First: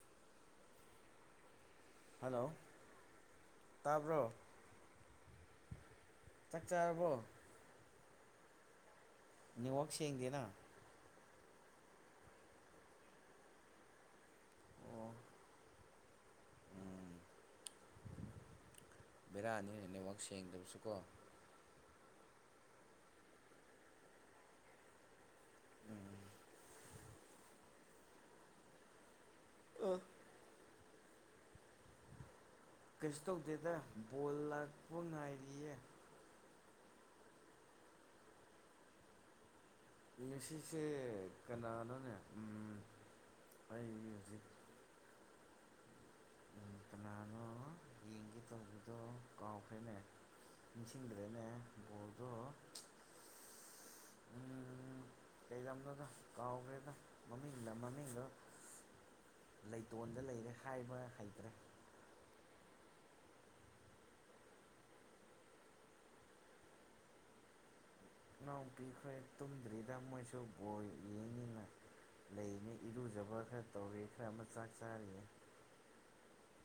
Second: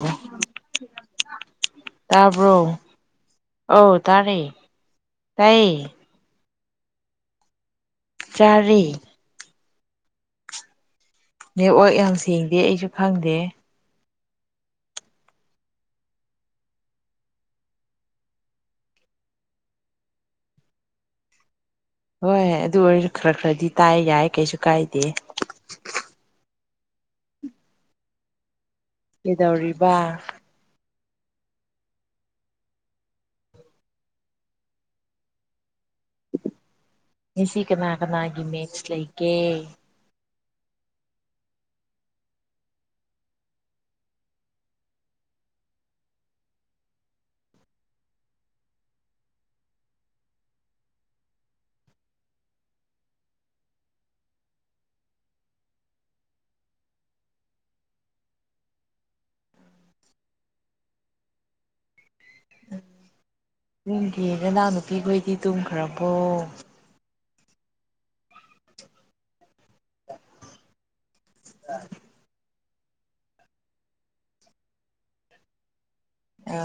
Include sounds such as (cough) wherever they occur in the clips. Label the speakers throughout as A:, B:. A: (unintelligible)
B: Hello
A: ꯇꯕ꯭ꯔꯣ ꯑꯧ
B: ꯇꯥꯕ꯭ꯔꯣ
A: ꯇꯔꯦ ꯇꯥꯏꯌꯦ
B: ꯆꯥꯛ ꯆꯔꯕꯣ
A: ꯆꯔꯦ
B: ꯅꯦꯠꯋꯥꯛ ꯁꯦꯡꯗꯦꯅꯥ
A: ꯅꯦꯠꯋꯛ ꯌꯥꯝ ꯁꯦꯡꯗꯦ ꯑꯩꯁꯨ ꯈꯪꯗꯦ
B: ꯑꯣ (inaudible) (unintelligible) ꯎꯝ ꯕꯦꯔꯥꯅꯤꯅ ꯅꯦꯠꯋꯥꯛ ꯁꯦꯡꯗꯕꯁꯨ ꯀꯣ
A: ꯍꯣꯏ ꯑꯗꯨ ꯑꯣꯏꯔꯁꯨ ꯈꯔ ꯈꯔꯗꯤ ꯇꯥꯏ ꯌꯥꯏ ꯀꯩꯁꯨ ꯀꯥꯏꯗꯦ
B: ꯎꯝ
A: ꯀꯩꯗꯧꯔꯤꯕ
B: ꯀꯩꯁꯨ ꯇꯧꯗꯦꯗ ꯕꯣꯜ ꯂꯥꯛꯄ ꯉꯥꯏꯔꯤꯌꯦ
A: ꯉꯁꯤ ꯀꯅꯥ ꯀꯅꯥꯒꯤ ꯃꯦꯟꯁ ꯂꯩꯒꯦ
B: ꯃ꯭ꯌꯨꯖꯤꯛꯁꯦ ꯀꯅꯥꯅꯣꯅꯦ ꯑꯩ ꯃ꯭ꯌꯨꯖꯤꯛ ꯀꯅꯥꯅꯣ ꯌꯦꯡꯒꯦ ꯇꯧꯕꯗꯣ ꯀꯥꯎꯈ꯭ꯔꯦꯅꯦ ꯏꯁꯤꯡꯟꯗ꯭ꯔꯦꯅꯦ ꯕꯣꯜꯗꯣ ꯀꯩꯗꯅꯣꯗ ꯀꯥꯎꯈ꯭ꯔꯦꯗ ꯃꯃꯤꯡꯗ ꯃꯃꯤꯡꯗꯣ ꯂꯩꯇꯣꯟꯗ ꯂꯩꯔꯦ ꯍꯥꯏꯕ ꯍꯩꯇ꯭ꯔꯦ
A: ꯎ ꯅꯨꯡꯒꯤ ꯅꯅꯥ ꯅꯨꯄꯤ ꯈꯣꯏꯗꯤ ꯇꯨꯝꯈ꯭ꯔꯕꯣ
B: ꯏꯅꯥꯎꯄꯤꯈ꯭ꯔ ꯇꯨꯝꯗ꯭ꯔꯤꯗ ꯃꯣꯏꯁꯨ ꯕꯣꯏ ꯌꯦꯡꯅꯤꯅ ꯂꯩꯅꯤ ꯏꯔꯨꯖꯕ ꯈꯔ ꯇꯧꯔꯦ ꯈꯔ ꯑꯃ ꯆꯥꯛ ꯆꯥꯔꯤ
A: ꯑ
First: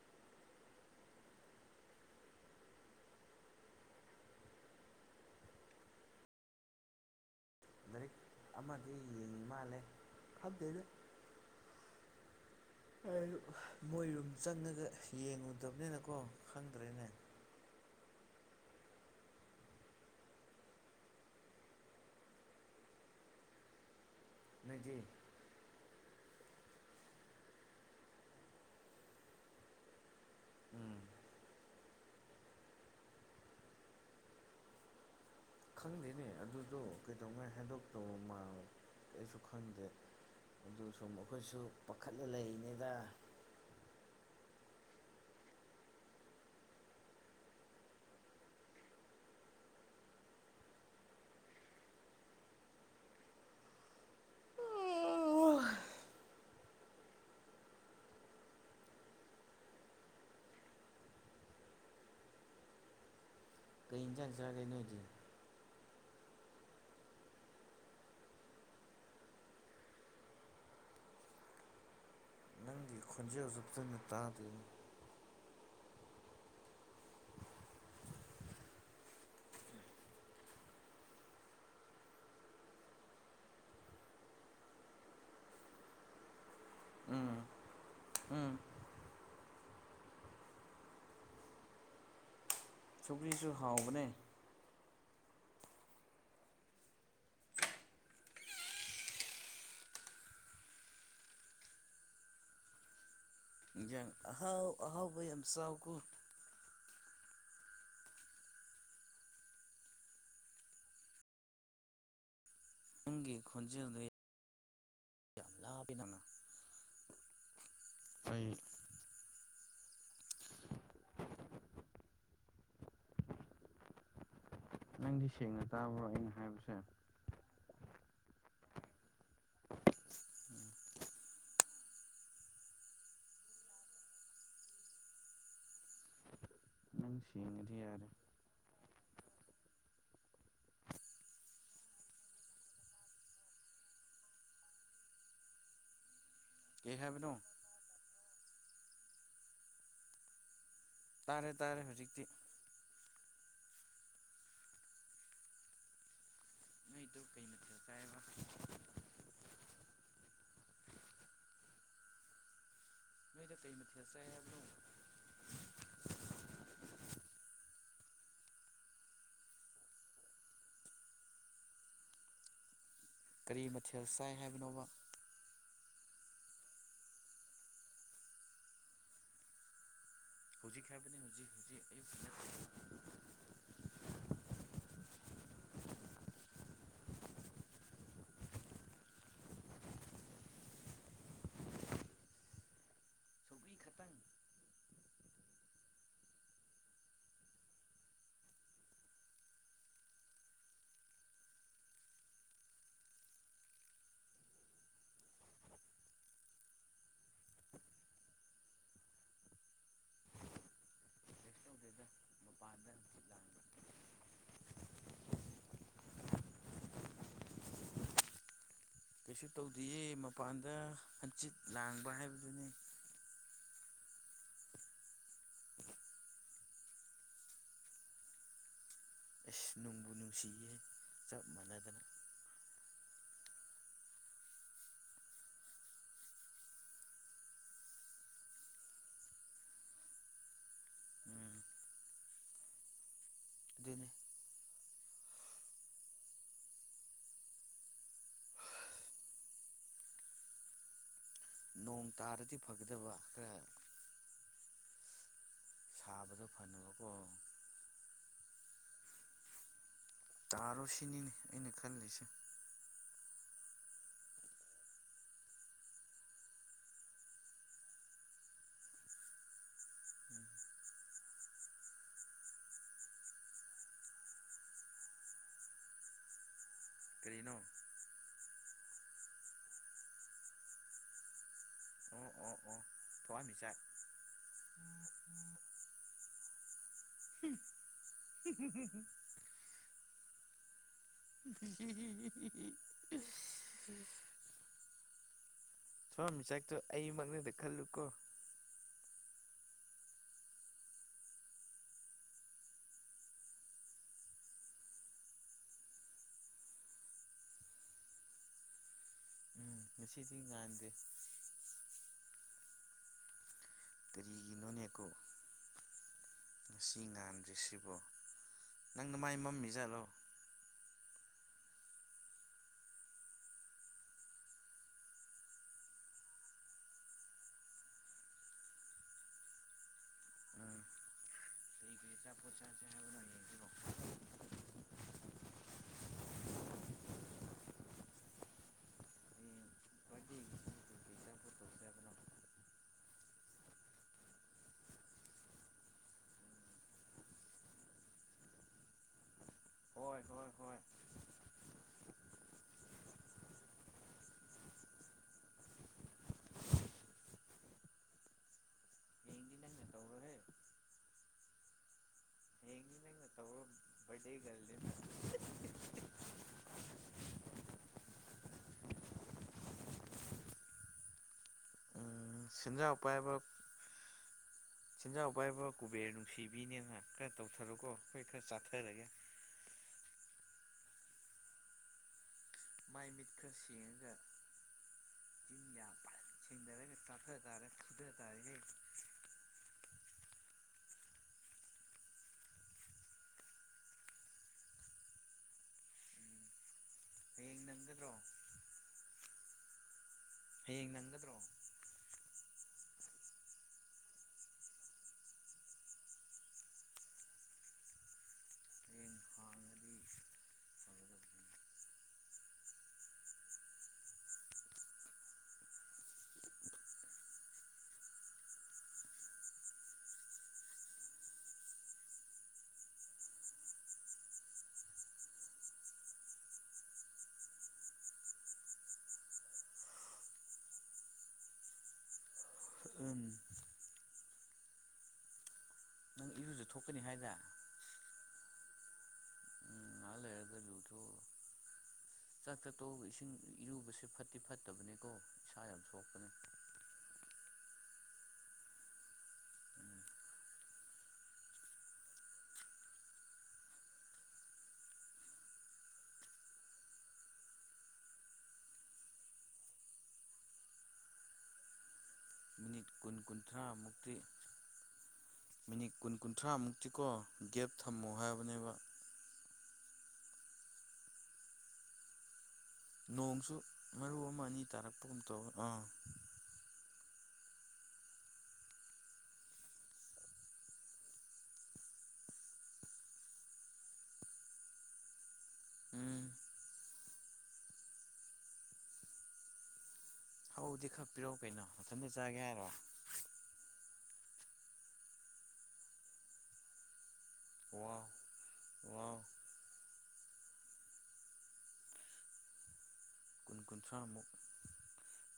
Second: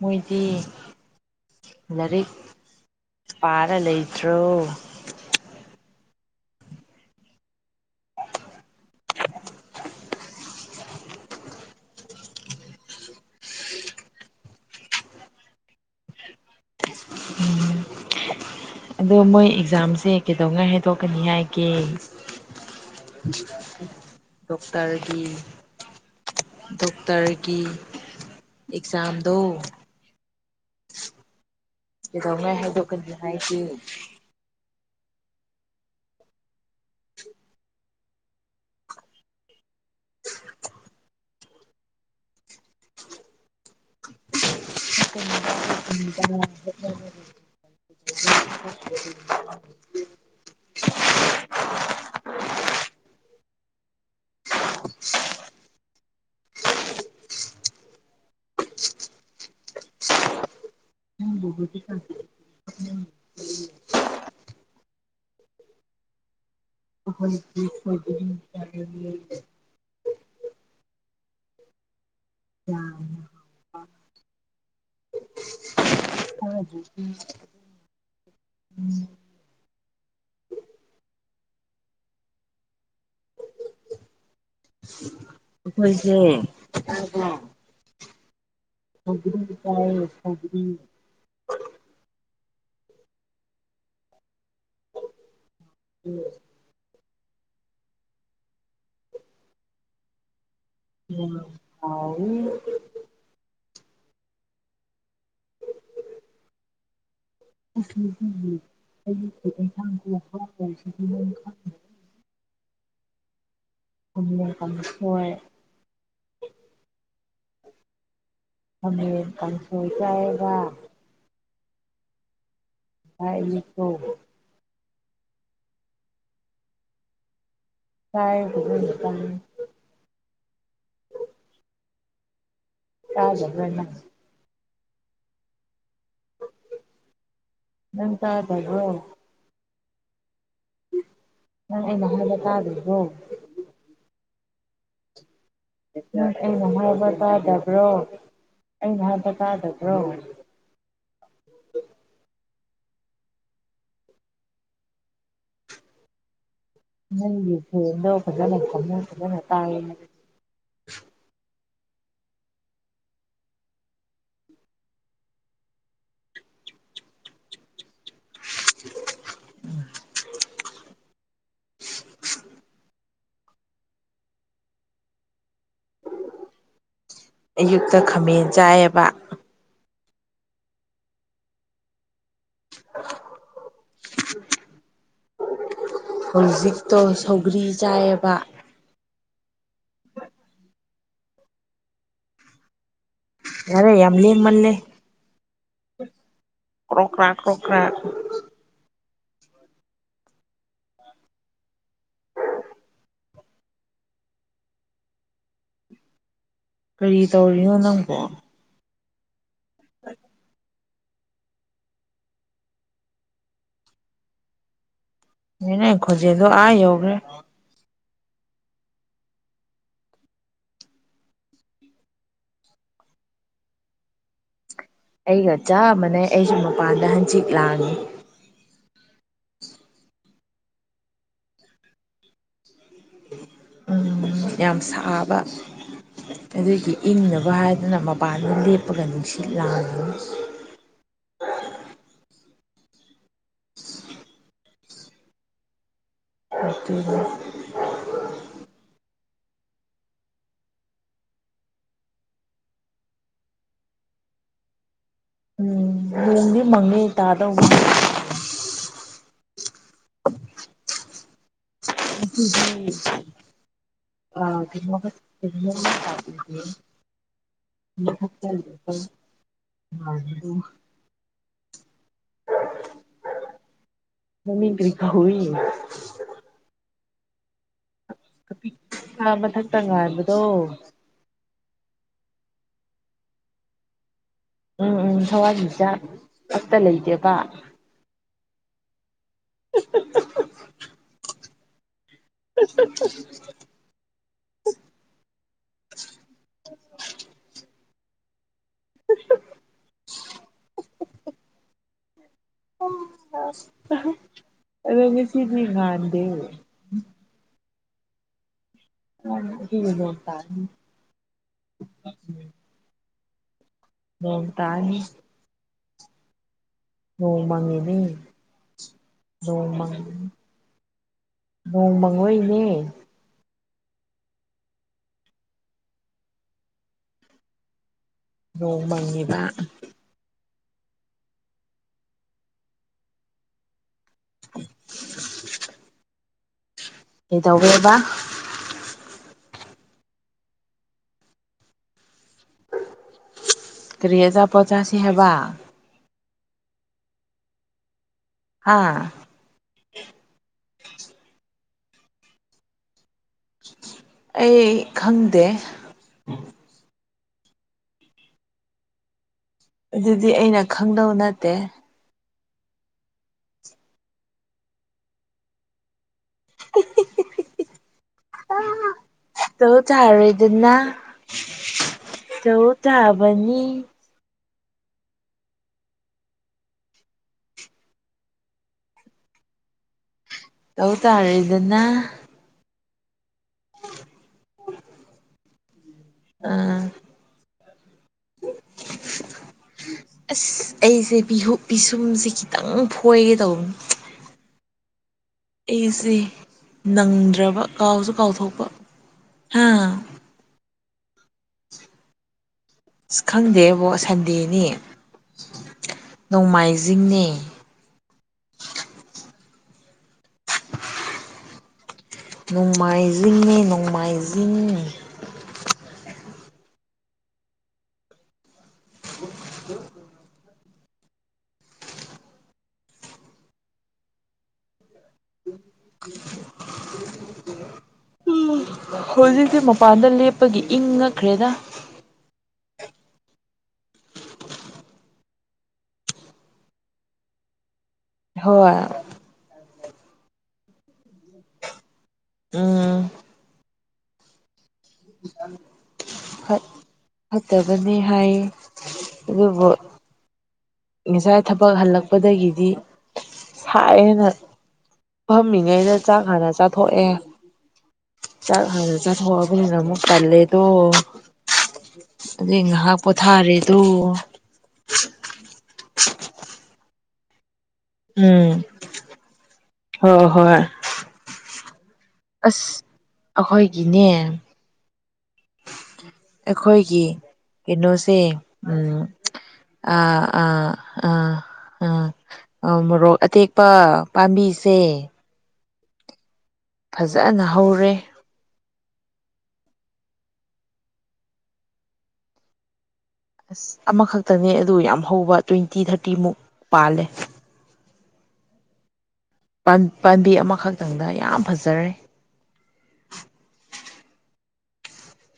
A: ꯃꯣꯏꯗꯤ ꯂꯥꯏꯔꯤꯛ ꯄꯥꯔ ꯂꯩꯇ꯭ꯔꯣ
B: ꯂꯥꯏꯔꯤꯛ ꯑꯃꯗꯤ ꯌꯦꯡꯉꯤ ꯃꯥꯜꯂꯦ ꯈꯩꯗꯦꯅꯦ ꯃꯣꯏꯔꯨꯝ ꯆꯪꯉꯒ ꯌꯦꯡꯉꯨꯗꯕꯅꯤꯅꯀꯣ ꯈꯪꯗ꯭ꯔꯦꯅꯦ
A: ꯑꯗꯣ ꯃꯣꯏ ꯑꯦꯛꯖꯥꯝꯁꯦ ꯀꯩꯗꯧꯉꯩ ꯍꯥꯏꯗꯣꯛꯀꯅꯤ ꯍꯥꯏꯒꯦ (unintelligible)
B: ꯅꯣꯏꯗꯤ
A: ꯗꯣꯛꯇꯔꯒꯤ ꯗꯣꯛꯇꯔꯒꯤ ꯑꯦꯛꯖꯥꯝꯗꯣ
B: ꯎꯝ (unintelligible) (inaudible)
A: ꯀꯩꯗꯧꯉꯩ ꯍꯥꯏꯗꯣꯛꯀꯅꯤ ꯍꯥꯏꯗꯤ
B: ꯈꯪꯗꯦꯅꯦ ꯑꯗꯨꯗꯣ ꯀꯩꯗꯧꯉꯩ ꯍꯩꯗꯣꯛꯇꯧ ꯃꯥꯜ ꯑꯩꯁꯨ ꯈꯪꯗꯦ ꯑꯗꯨ ꯁꯨꯝ ꯑꯩꯈꯣꯏꯁꯨ ꯄꯥꯈꯠꯂ ꯂꯩꯔꯤꯅꯤꯗ
A: (unintelligible) (inaudible) (unintelligible) (inaudible) (unintelligible) (inaudible) (unintelligible) (inaudible) ꯎꯝꯣ ꯊꯤꯦ (unintelligible) (inaudible)
B: ꯀꯩ ꯍꯤꯟꯖꯥꯡ ꯆꯥꯔꯦ ꯅꯣꯏꯗꯤ
A: (unintelligible) (inaudible)
B: ꯅꯪꯒꯤ ꯈꯣꯟꯖꯦꯜꯖꯨ ꯐꯖꯟꯅ ꯇꯥꯗ꯭ꯔꯦ
A: ꯊꯥꯖ (inaudible) (unintelligible) ꯑꯩꯈꯣꯏꯁꯦ
B: ꯎꯝ
A: (inaudible)
B: ꯎꯝ (unintelligible) (inaudible)
A: ꯁꯒ ꯇ ꯁꯒꯔꯤ (unintelligible) (inaudible)
B: ꯁꯒ꯭ꯔꯤꯁꯨ ꯍꯥꯎꯕꯅꯦ
A: ꯎꯝ (unintelligible) (inaudible) ꯎꯝ ꯍꯥꯎ
B: ꯌꯥꯪ ꯑꯍꯥꯎ ꯑꯍꯥꯎꯕ ꯌꯥꯝ ꯆꯥꯎꯀꯣ
A: (unintelligible) (inaudible)
B: ꯅꯪꯒꯤ ꯈꯣꯟꯖꯦꯜꯗ
A: ꯈꯪ ꯀꯥꯡꯁꯣꯏ
B: ꯌꯥꯝ ꯂ ꯄ ꯅꯅ (inaudible) ꯑꯩꯣꯏ (unintelligible) (inaudible)
A: ꯑꯃ ꯄ ꯁꯣ ꯆꯦꯒ (inaudible) ꯍꯥꯏ ꯌꯦꯠꯇꯣ (inaudible) (unintelligible)
B: ꯅꯪꯗꯤ ꯁꯦꯡꯅ ꯇꯥꯕ꯭ꯔꯣ ꯑꯩꯅ ꯍꯥꯏꯕꯁꯦ
A: ꯀꯥꯏ ꯈꯠꯇ
B: ꯎꯝ
A: ꯌꯥꯥꯖ
B: ꯎ
A: ꯅ ꯇ ꯍꯥꯏꯕꯕ ꯅꯩꯅ ꯍꯥꯏꯂ ꯇꯥꯗ ꯍꯣ ꯑꯩꯅ
B: ꯀꯩ
A: ꯍꯥꯏꯕ
B: ꯍꯥꯏꯕꯅꯣ
A: ꯀꯥꯗꯕ꯭ꯔꯣ ꯑꯩꯅ ꯍꯥꯏꯕ ꯀꯥꯗꯕ꯭ꯔꯣ
B: ꯇꯥꯔꯦ ꯇꯥꯔꯦ ꯍꯧꯖꯤꯛꯇꯤ ꯅꯣꯏꯗꯣ ꯀꯩ
A: ꯅꯪꯒꯤ
B: ꯃꯊꯦꯜ
A: ꯐꯗꯣ
B: ꯆꯥꯏꯕ
A: ꯐꯖꯅ ꯐꯖꯅ ꯇꯥꯏꯌꯦ
B: ꯃꯣꯏꯅꯇꯩꯅ ꯊꯌꯥꯔꯁꯦ ꯑꯗꯨꯣ
A: (unintelligible)
B: ꯀꯔꯤ ꯃꯊꯦꯜ ꯆꯥꯏ ꯍꯥꯏꯕꯅꯣꯕ
A: ꯑꯌꯨꯛꯇ ꯈꯥꯃꯦꯟ ꯆꯥꯏꯑꯕ
B: ꯍꯧꯖꯤꯛ ꯍꯥꯏꯕꯗꯤ ꯍꯧꯖꯤꯛ ꯍꯧꯖꯤꯛ ꯑꯌꯨꯛꯀꯤ ꯅꯠꯇꯦ
A: (unintelligible) ꯍꯧꯖꯤꯛꯇꯣ ꯁꯧꯒ꯭ꯔꯤ ꯆꯥꯏꯑꯕ
B: ꯁꯧꯒ꯭ꯔꯤ
A: ꯌꯥꯔꯦ
B: ꯈꯇꯪ
A: ꯌꯥꯝ ꯂꯦꯝꯃꯜꯂꯦ ꯀ꯭ꯔꯣꯛ꯭ꯔꯥ ꯀ꯭ꯔꯣ ꯀ꯭ꯔꯥ ꯀꯔꯤ ꯇꯧꯔꯤꯅꯣ ꯅꯪꯕꯣ (unintelligible)
B: ꯀꯩꯁꯨ ꯇꯧꯗꯦꯗ ꯃꯄꯥꯟꯗ ꯍꯪꯆꯤꯠ ꯂꯥꯡꯕ
A: ꯃꯤꯅꯦ ꯈꯣꯖꯦꯗ ꯑ ꯍꯧꯒꯦ
B: ꯀꯩꯁꯨ ꯇꯧꯗꯦꯌꯦ ꯃꯄꯥꯟꯗ ꯍꯟꯆꯤꯠ ꯂꯥꯡꯕ ꯍꯥꯏꯕꯗꯨꯅꯤ
A: ꯑꯩꯒ ꯆꯥꯃꯅ ꯑꯩꯁꯨ ꯃꯄꯥꯟꯗ ꯍꯪꯆꯤꯠ ꯂꯥꯡꯉꯤ
B: ꯑꯁ ꯅꯣꯡꯕꯨ ꯅꯨꯡꯁꯤꯌꯦ ꯆꯞ ꯃꯥꯟꯅꯗꯅ
A: ꯎ ꯌꯥꯝ ꯁꯥꯕ ꯑꯗꯨꯒꯤ ꯏꯪꯅꯕ ꯍꯥꯏꯗꯨꯅ ꯃꯄꯥꯟꯗ ꯂꯦꯞꯄꯒ ꯅꯨꯡꯁꯤꯠ ꯂꯥꯡꯉꯤꯤ
B: ꯎꯝ ꯑꯗꯨꯅꯦ
A: ꯍꯤ ꯂꯩ
B: ꯅꯣꯡ ꯇꯥꯔꯗꯤ ꯐꯒꯗꯕ ꯈꯔ
A: ꯎꯝ
B: ꯁꯥꯕꯗꯣ
A: ꯂꯗꯤ ꯃꯉꯦ
B: ꯐꯅꯕꯀꯣ
A: ꯇꯥꯗ (unintelligible)
B: ꯇꯥꯔꯣ ꯁꯤꯅꯤ ꯑꯩꯅ ꯈꯜꯂꯤ
A: ꯑ ꯃ ꯇ ꯂꯩ ꯃꯗꯣ ꯃꯃꯤꯡ ꯀꯔꯤ ꯀꯧꯏ
B: ꯀꯔꯤꯅꯣ
A: ꯑꯥ ꯃꯊꯛꯇ ꯉꯥꯟꯕꯗꯣ
B: ꯑꯣ ꯑꯣ ꯑꯣ ꯊꯋꯥꯟꯃꯤꯆꯥꯛ
A: ꯎꯝ ꯎꯝ ꯊꯋꯥꯟꯃꯤꯆꯥꯛ ꯑꯃꯇ ꯂꯩꯇꯦꯕ
B: (unintelligible)
A: (unintelligible)
B: ꯎꯝ ꯊꯋꯥꯟꯃꯤꯆꯥꯛꯇꯣ ꯑꯩꯃꯛꯅꯦꯗꯤ ꯈꯜꯂꯨꯀꯣ
A: (unintelligible) ꯉꯥꯁꯤꯗꯤ ꯉꯥꯟꯗꯦ
B: ꯎꯝ ꯉꯁꯤꯗꯤ ꯉꯥꯟꯗꯦ
A: ꯍꯥ ꯇꯥꯅꯤ
B: ꯀꯔꯤꯒꯤꯅꯣꯅꯦꯀꯣ ꯉꯁꯤ
A: ꯅꯣꯡ ꯃꯥꯉꯦ
B: ꯉꯥꯟꯗ꯭ꯔꯤꯁꯤꯕꯣ
A: ꯑꯗꯨꯒꯅꯤ
B: ꯅꯪ ꯅꯃꯥꯏ
A: ꯅꯣꯡ ꯃꯪ
B: ꯃꯝꯃꯤꯖꯥꯠꯂꯣ
A: ꯅꯣꯡ ꯃꯪꯕꯩꯅꯦ ꯅꯣꯡ ꯃꯪꯏꯕꯥ
B: ꯎꯝ ꯁꯟꯗ° ꯑꯆꯥꯄꫭꯠ ꯄꯣꯠꯁꯦ ꯍꯥꯏꯗꫭ ꯍꯌꯦꯡꯅꯤꯀꫭ
A: (inaudible) (unintelligible) ꯀꯩꯗꯧꯔ°ꯕꯥ
B: ꯂ (unintelligible)
A: ꯀꯔꯤ ꯑꯆꯥꯄꫭꯠ ꯆꯥꯁꯤ ꯍꯥꯏꯕ ꯍꯥꯥ
B: ꯍꯣꯏ ꯍꯣꯏ ꯍꯣꯏ꯫
A: ꯑꯩ ꯈꯪꯗꯦ꯫
B: ꯍꯌꯦꯡꯗꯤ ꯅꯪꯅ
A: ꯑꯗꯨꯗꯤ
B: ꯇꯧꯔꯣꯍꯦ
A: ꯑꯩꯅꯥ ꯈꯪꯗꯧ ꯅꯠꯇꯦ
B: ꯑ° ꯇꯥꯕꯔꫭ ꯃꯩꯇꯩ ꯒꯜꯅꯤꯅꯥ (unintelligible) (inaudible)
A: ꯇꯧ ꯇꯥꯔꯦꯗꯅꯥ
B: ꯎꯝ
A: ꯇꯧ
B: ꯁꯦꯟꯖꯥꯎ ꯄꯥꯏꯕ
A: ꯇꯕꯅꯤ
B: ꯁꯦꯟꯖꯥꯎ ꯄꯥꯏꯕꯥ ꯀꯨꯕꯦꯔ ꯅꯨꯡꯁꯤꯕꯤꯅꯦꯅꯥ ꯈꯔ ꯇꯧꯊꯔꯣꯀꯣ ꯑꯩꯈꯣꯏ ꯈꯔ ꯆꯥꯊꯔꯒꯦ꯫
A: ꯇꯧ ꯇꯥꯔꯦꯗꯅ
B: ꯃꯥꯏ ꯃꯤꯠꯀ ꯁ°ꯡꯉꯒꯥ ꯆꯤꯟ ꯌꯥ ꯐꯖꯅ
A: ꯑꯥ
B: ꯁ°ꯡꯗꯔꯒ ꯆꯊꯥ ꯇꯥꯔꯦ ꯍ°
A: ꯑꯁ ꯑꯩꯁꯦ ꯄꯤꯁꯨꯝꯁꯤ ꯈꯤꯇꯪ ꯐꯣꯏꯒꯦ ꯇꯧꯕꯅꯤ꯫ ꯑꯩꯁꯦ
B: ꯍꯌꯦꯡ
A: ꯅꯪꯗ꯭ꯔꯕꯥ ꯀꯥꯎꯁꯨ
B: ꯅꯪꯒꯗ꯭ꯔꯣ
A: ꯀꯥꯎꯊꯣꯛꯄꯥ ꯍꯥ꯫
B: ꯍꯌꯦꯡ ꯅꯪꯒꯗ꯭ꯔꯣ?
A: ꯑꯁ ꯈꯪꯗꯦꯕꯣ ꯁꯟꯗꯦꯅꯤ ꯅꯣꯡꯃꯥꯏꯖꯤꯡ ꯅꯤ
B: ꯎꯝ ꯍꯥ ꯎꯝ
A: ꯅꯣꯡꯃꯥꯏꯖꯤꯡꯅꯤ ꯅꯣꯡꯃꯥꯏꯖꯤꯡ꯫ ꯍꯧꯖꯤꯛꯇꯤ ꯃꯄꯥꯟꯗ ꯂꯦꯞꯄꯒꯤ ꯏꯪꯉꯛ ꯈ꯭ꯔꯦꯗ
B: ꯑꯗꯨꯅꯦ ꯅꯪ ꯏꯔꯨꯖ ꯊꯣꯛꯀꯅꯤ ꯍꯥꯏꯗꯥꯏ
A: ꯍꯣꯏ
B: ꯎꯝ ꯉꯥꯏꯍꯥꯛ ꯂꯩꯔꯒ ꯂꯨꯊꯣꯛꯎꯔꫭ ꯆꯥꯛ
A: ꯎꯝ
B: ꯆꯥꯇꯣꯛꯒ ꯏꯁꯤꯡ ꯏꯔꯨꯕꯁꯦ ꯐꯠꯇꯤ ꯐꯠꯇꯕꯅꯤꯀꯣ ꯏꯁꯥ ꯌꯥꯝ ꯁꫭꯛꯄꯅꯤ꯫
A: ꯐꯠ ꯐꯠꯇꯕꯅꯤ ꯍꯥꯏꯑ° ꯑꯗꯨꯕꯨ꯫ ꯉꯁꯥꯏ ꯊꯕꯛ ꯍꯜꯂꯛꯄꯗꯒꯤꯗꯤ ꯁꯥꯏꯌꯦ ꯅ ꯐꯝꯃꯤꯉꯩꯗ ꯆꯥꯛ ꯍꯥꯟꯅ ꯆꯥꯊꯣꯛꯑꯦ꯫ ꯆꯥꯛ ꯍꯥꯏ ꯆꯥꯊꫭꯛꯑꯕꯃꯤꯅ ꯑꯃꯨꯛ ꯇꯂꯦꯗꯣ ꯑꯗꯩ
B: ꯃꯤꯅꯤꯠ
A: ꯉꯥꯏꯍꯥꯛ
B: ꯀꯨꯟ
A: ꯄꯣꯊꯥꯔꯦꯗꯣ꯫
B: ꯀꯨꯟꯊ꯭ꯔꯥꯃꯨꯛꯇꯤ ꯃꯤꯅꯤꯠ ꯀꯨꯟ ꯀꯨꯟꯊ꯭ꯔꯥꯃꯨꯛꯇꯤ ꯒꯦꯞ ꯊꯝꯃꯨ꯫
A: ꯎꯝꯝ ꯍꫭ ꯍꯣꯏ ꯑꯥꯁꯁ
B: ꯅꯣꯡꯁꯨ ꯃꯔꯨ ꯑꯃ ꯑꯅꯤꯒꯨꯝꯕ ꯇꯥꯔꯛꯄꯒꯨꯝ ꯇꯧꯋꯤ ꯑꯥ
A: ꯑꯩꯈꯣꯏꯒꯤ ꯀꯩꯅꯣꯁꯤ ꯎꯝꯝ ꯑꯥꯑ ꯑꯥ ꯑꯥ ꯑꯥ ꯑꯧ ꯃꯣꯔꯣꯛ ꯑꯇꯦꯛꯄꯥ ꯄꯥꯝꯕꯤꯁꯦ
B: ꯎꯝꯝ
A: ꯐꯖꯅꯥ ꯍꯧꯔꯦ꯫
B: ꯍꯥꯎꯗꯤ ꯈꯛ ꯄꯤꯔꯛꯑꯣ ꯀꯩꯅꯣ ꯃꯊꯟꯇ ꯆꯥꯒꯦ ꯍꯥꯏꯔꯣ
A: ꯑꯁ ꯑꯃꯈꯛꯇꯅꯦ ꯑꯗꯨ ꯌꯥꯝ ꯍꯧꯕ ꯇ꯭ꯋꯦꯟꯇꯤ ꯊꯥꯔꯇꯤꯃꯨꯛ ꯄꯥꯜꯂꯦ
B: ꯋꯥꯋꯥ ꯋꯥ
A: ꯄꯥꯝꯕꯤ ꯑꯃꯈꯛꯇꯪꯗ ꯌꯥꯝ ꯐꯖꯔꯦ
B: ꯀꯨꯟ ꯀꯨꯟꯊ꯭ꯔꯥꯃꯨꯛ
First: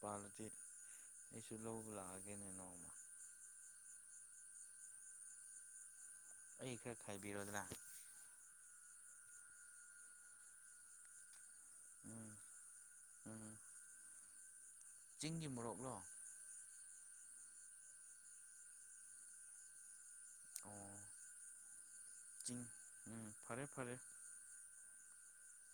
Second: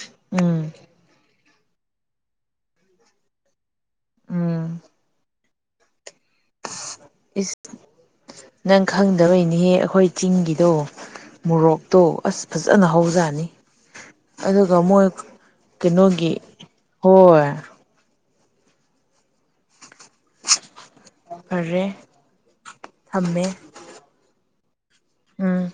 B: ꯄꯥꯜꯂꯗꯤ
A: ꯎꯝ
B: ꯑꯩꯁꯨ ꯂꯧꯕ ꯂꯥꯛꯑꯒꯦꯅꯦ ꯅꯣꯡꯃ
A: ꯎꯝ
B: ꯑꯩ ꯈꯔ
A: ꯏꯁ
B: ꯈꯥꯏꯕꯤꯔꯣꯗꯅ
A: ꯅꯪ ꯈꯪꯗꯕꯩꯅꯦꯍꯦ ꯑꯩꯈꯣꯏ ꯆꯤꯡꯒꯤꯗꯣ ꯃꯣꯔꯣꯛꯇꯣ
B: ꯎꯝ
A: ꯑꯁ ꯐꯖꯅ ꯍꯧꯖꯅꯤ
B: ꯎꯝ
A: ꯑꯗꯨꯒ ꯃꯣꯏ
B: ꯆꯤꯡꯒꯤ
A: ꯀ
B: ꯃꯣꯔꯣꯛꯂꯣ
A: ꯅꯣꯒꯤꯤ ꯍꯣꯏ
B: ꯑꯣ
A: ꯐꯦ
B: ꯆꯤꯡ ꯎꯝ ꯐꯔꯦ ꯐꯔꯦ
A: ꯎꯝ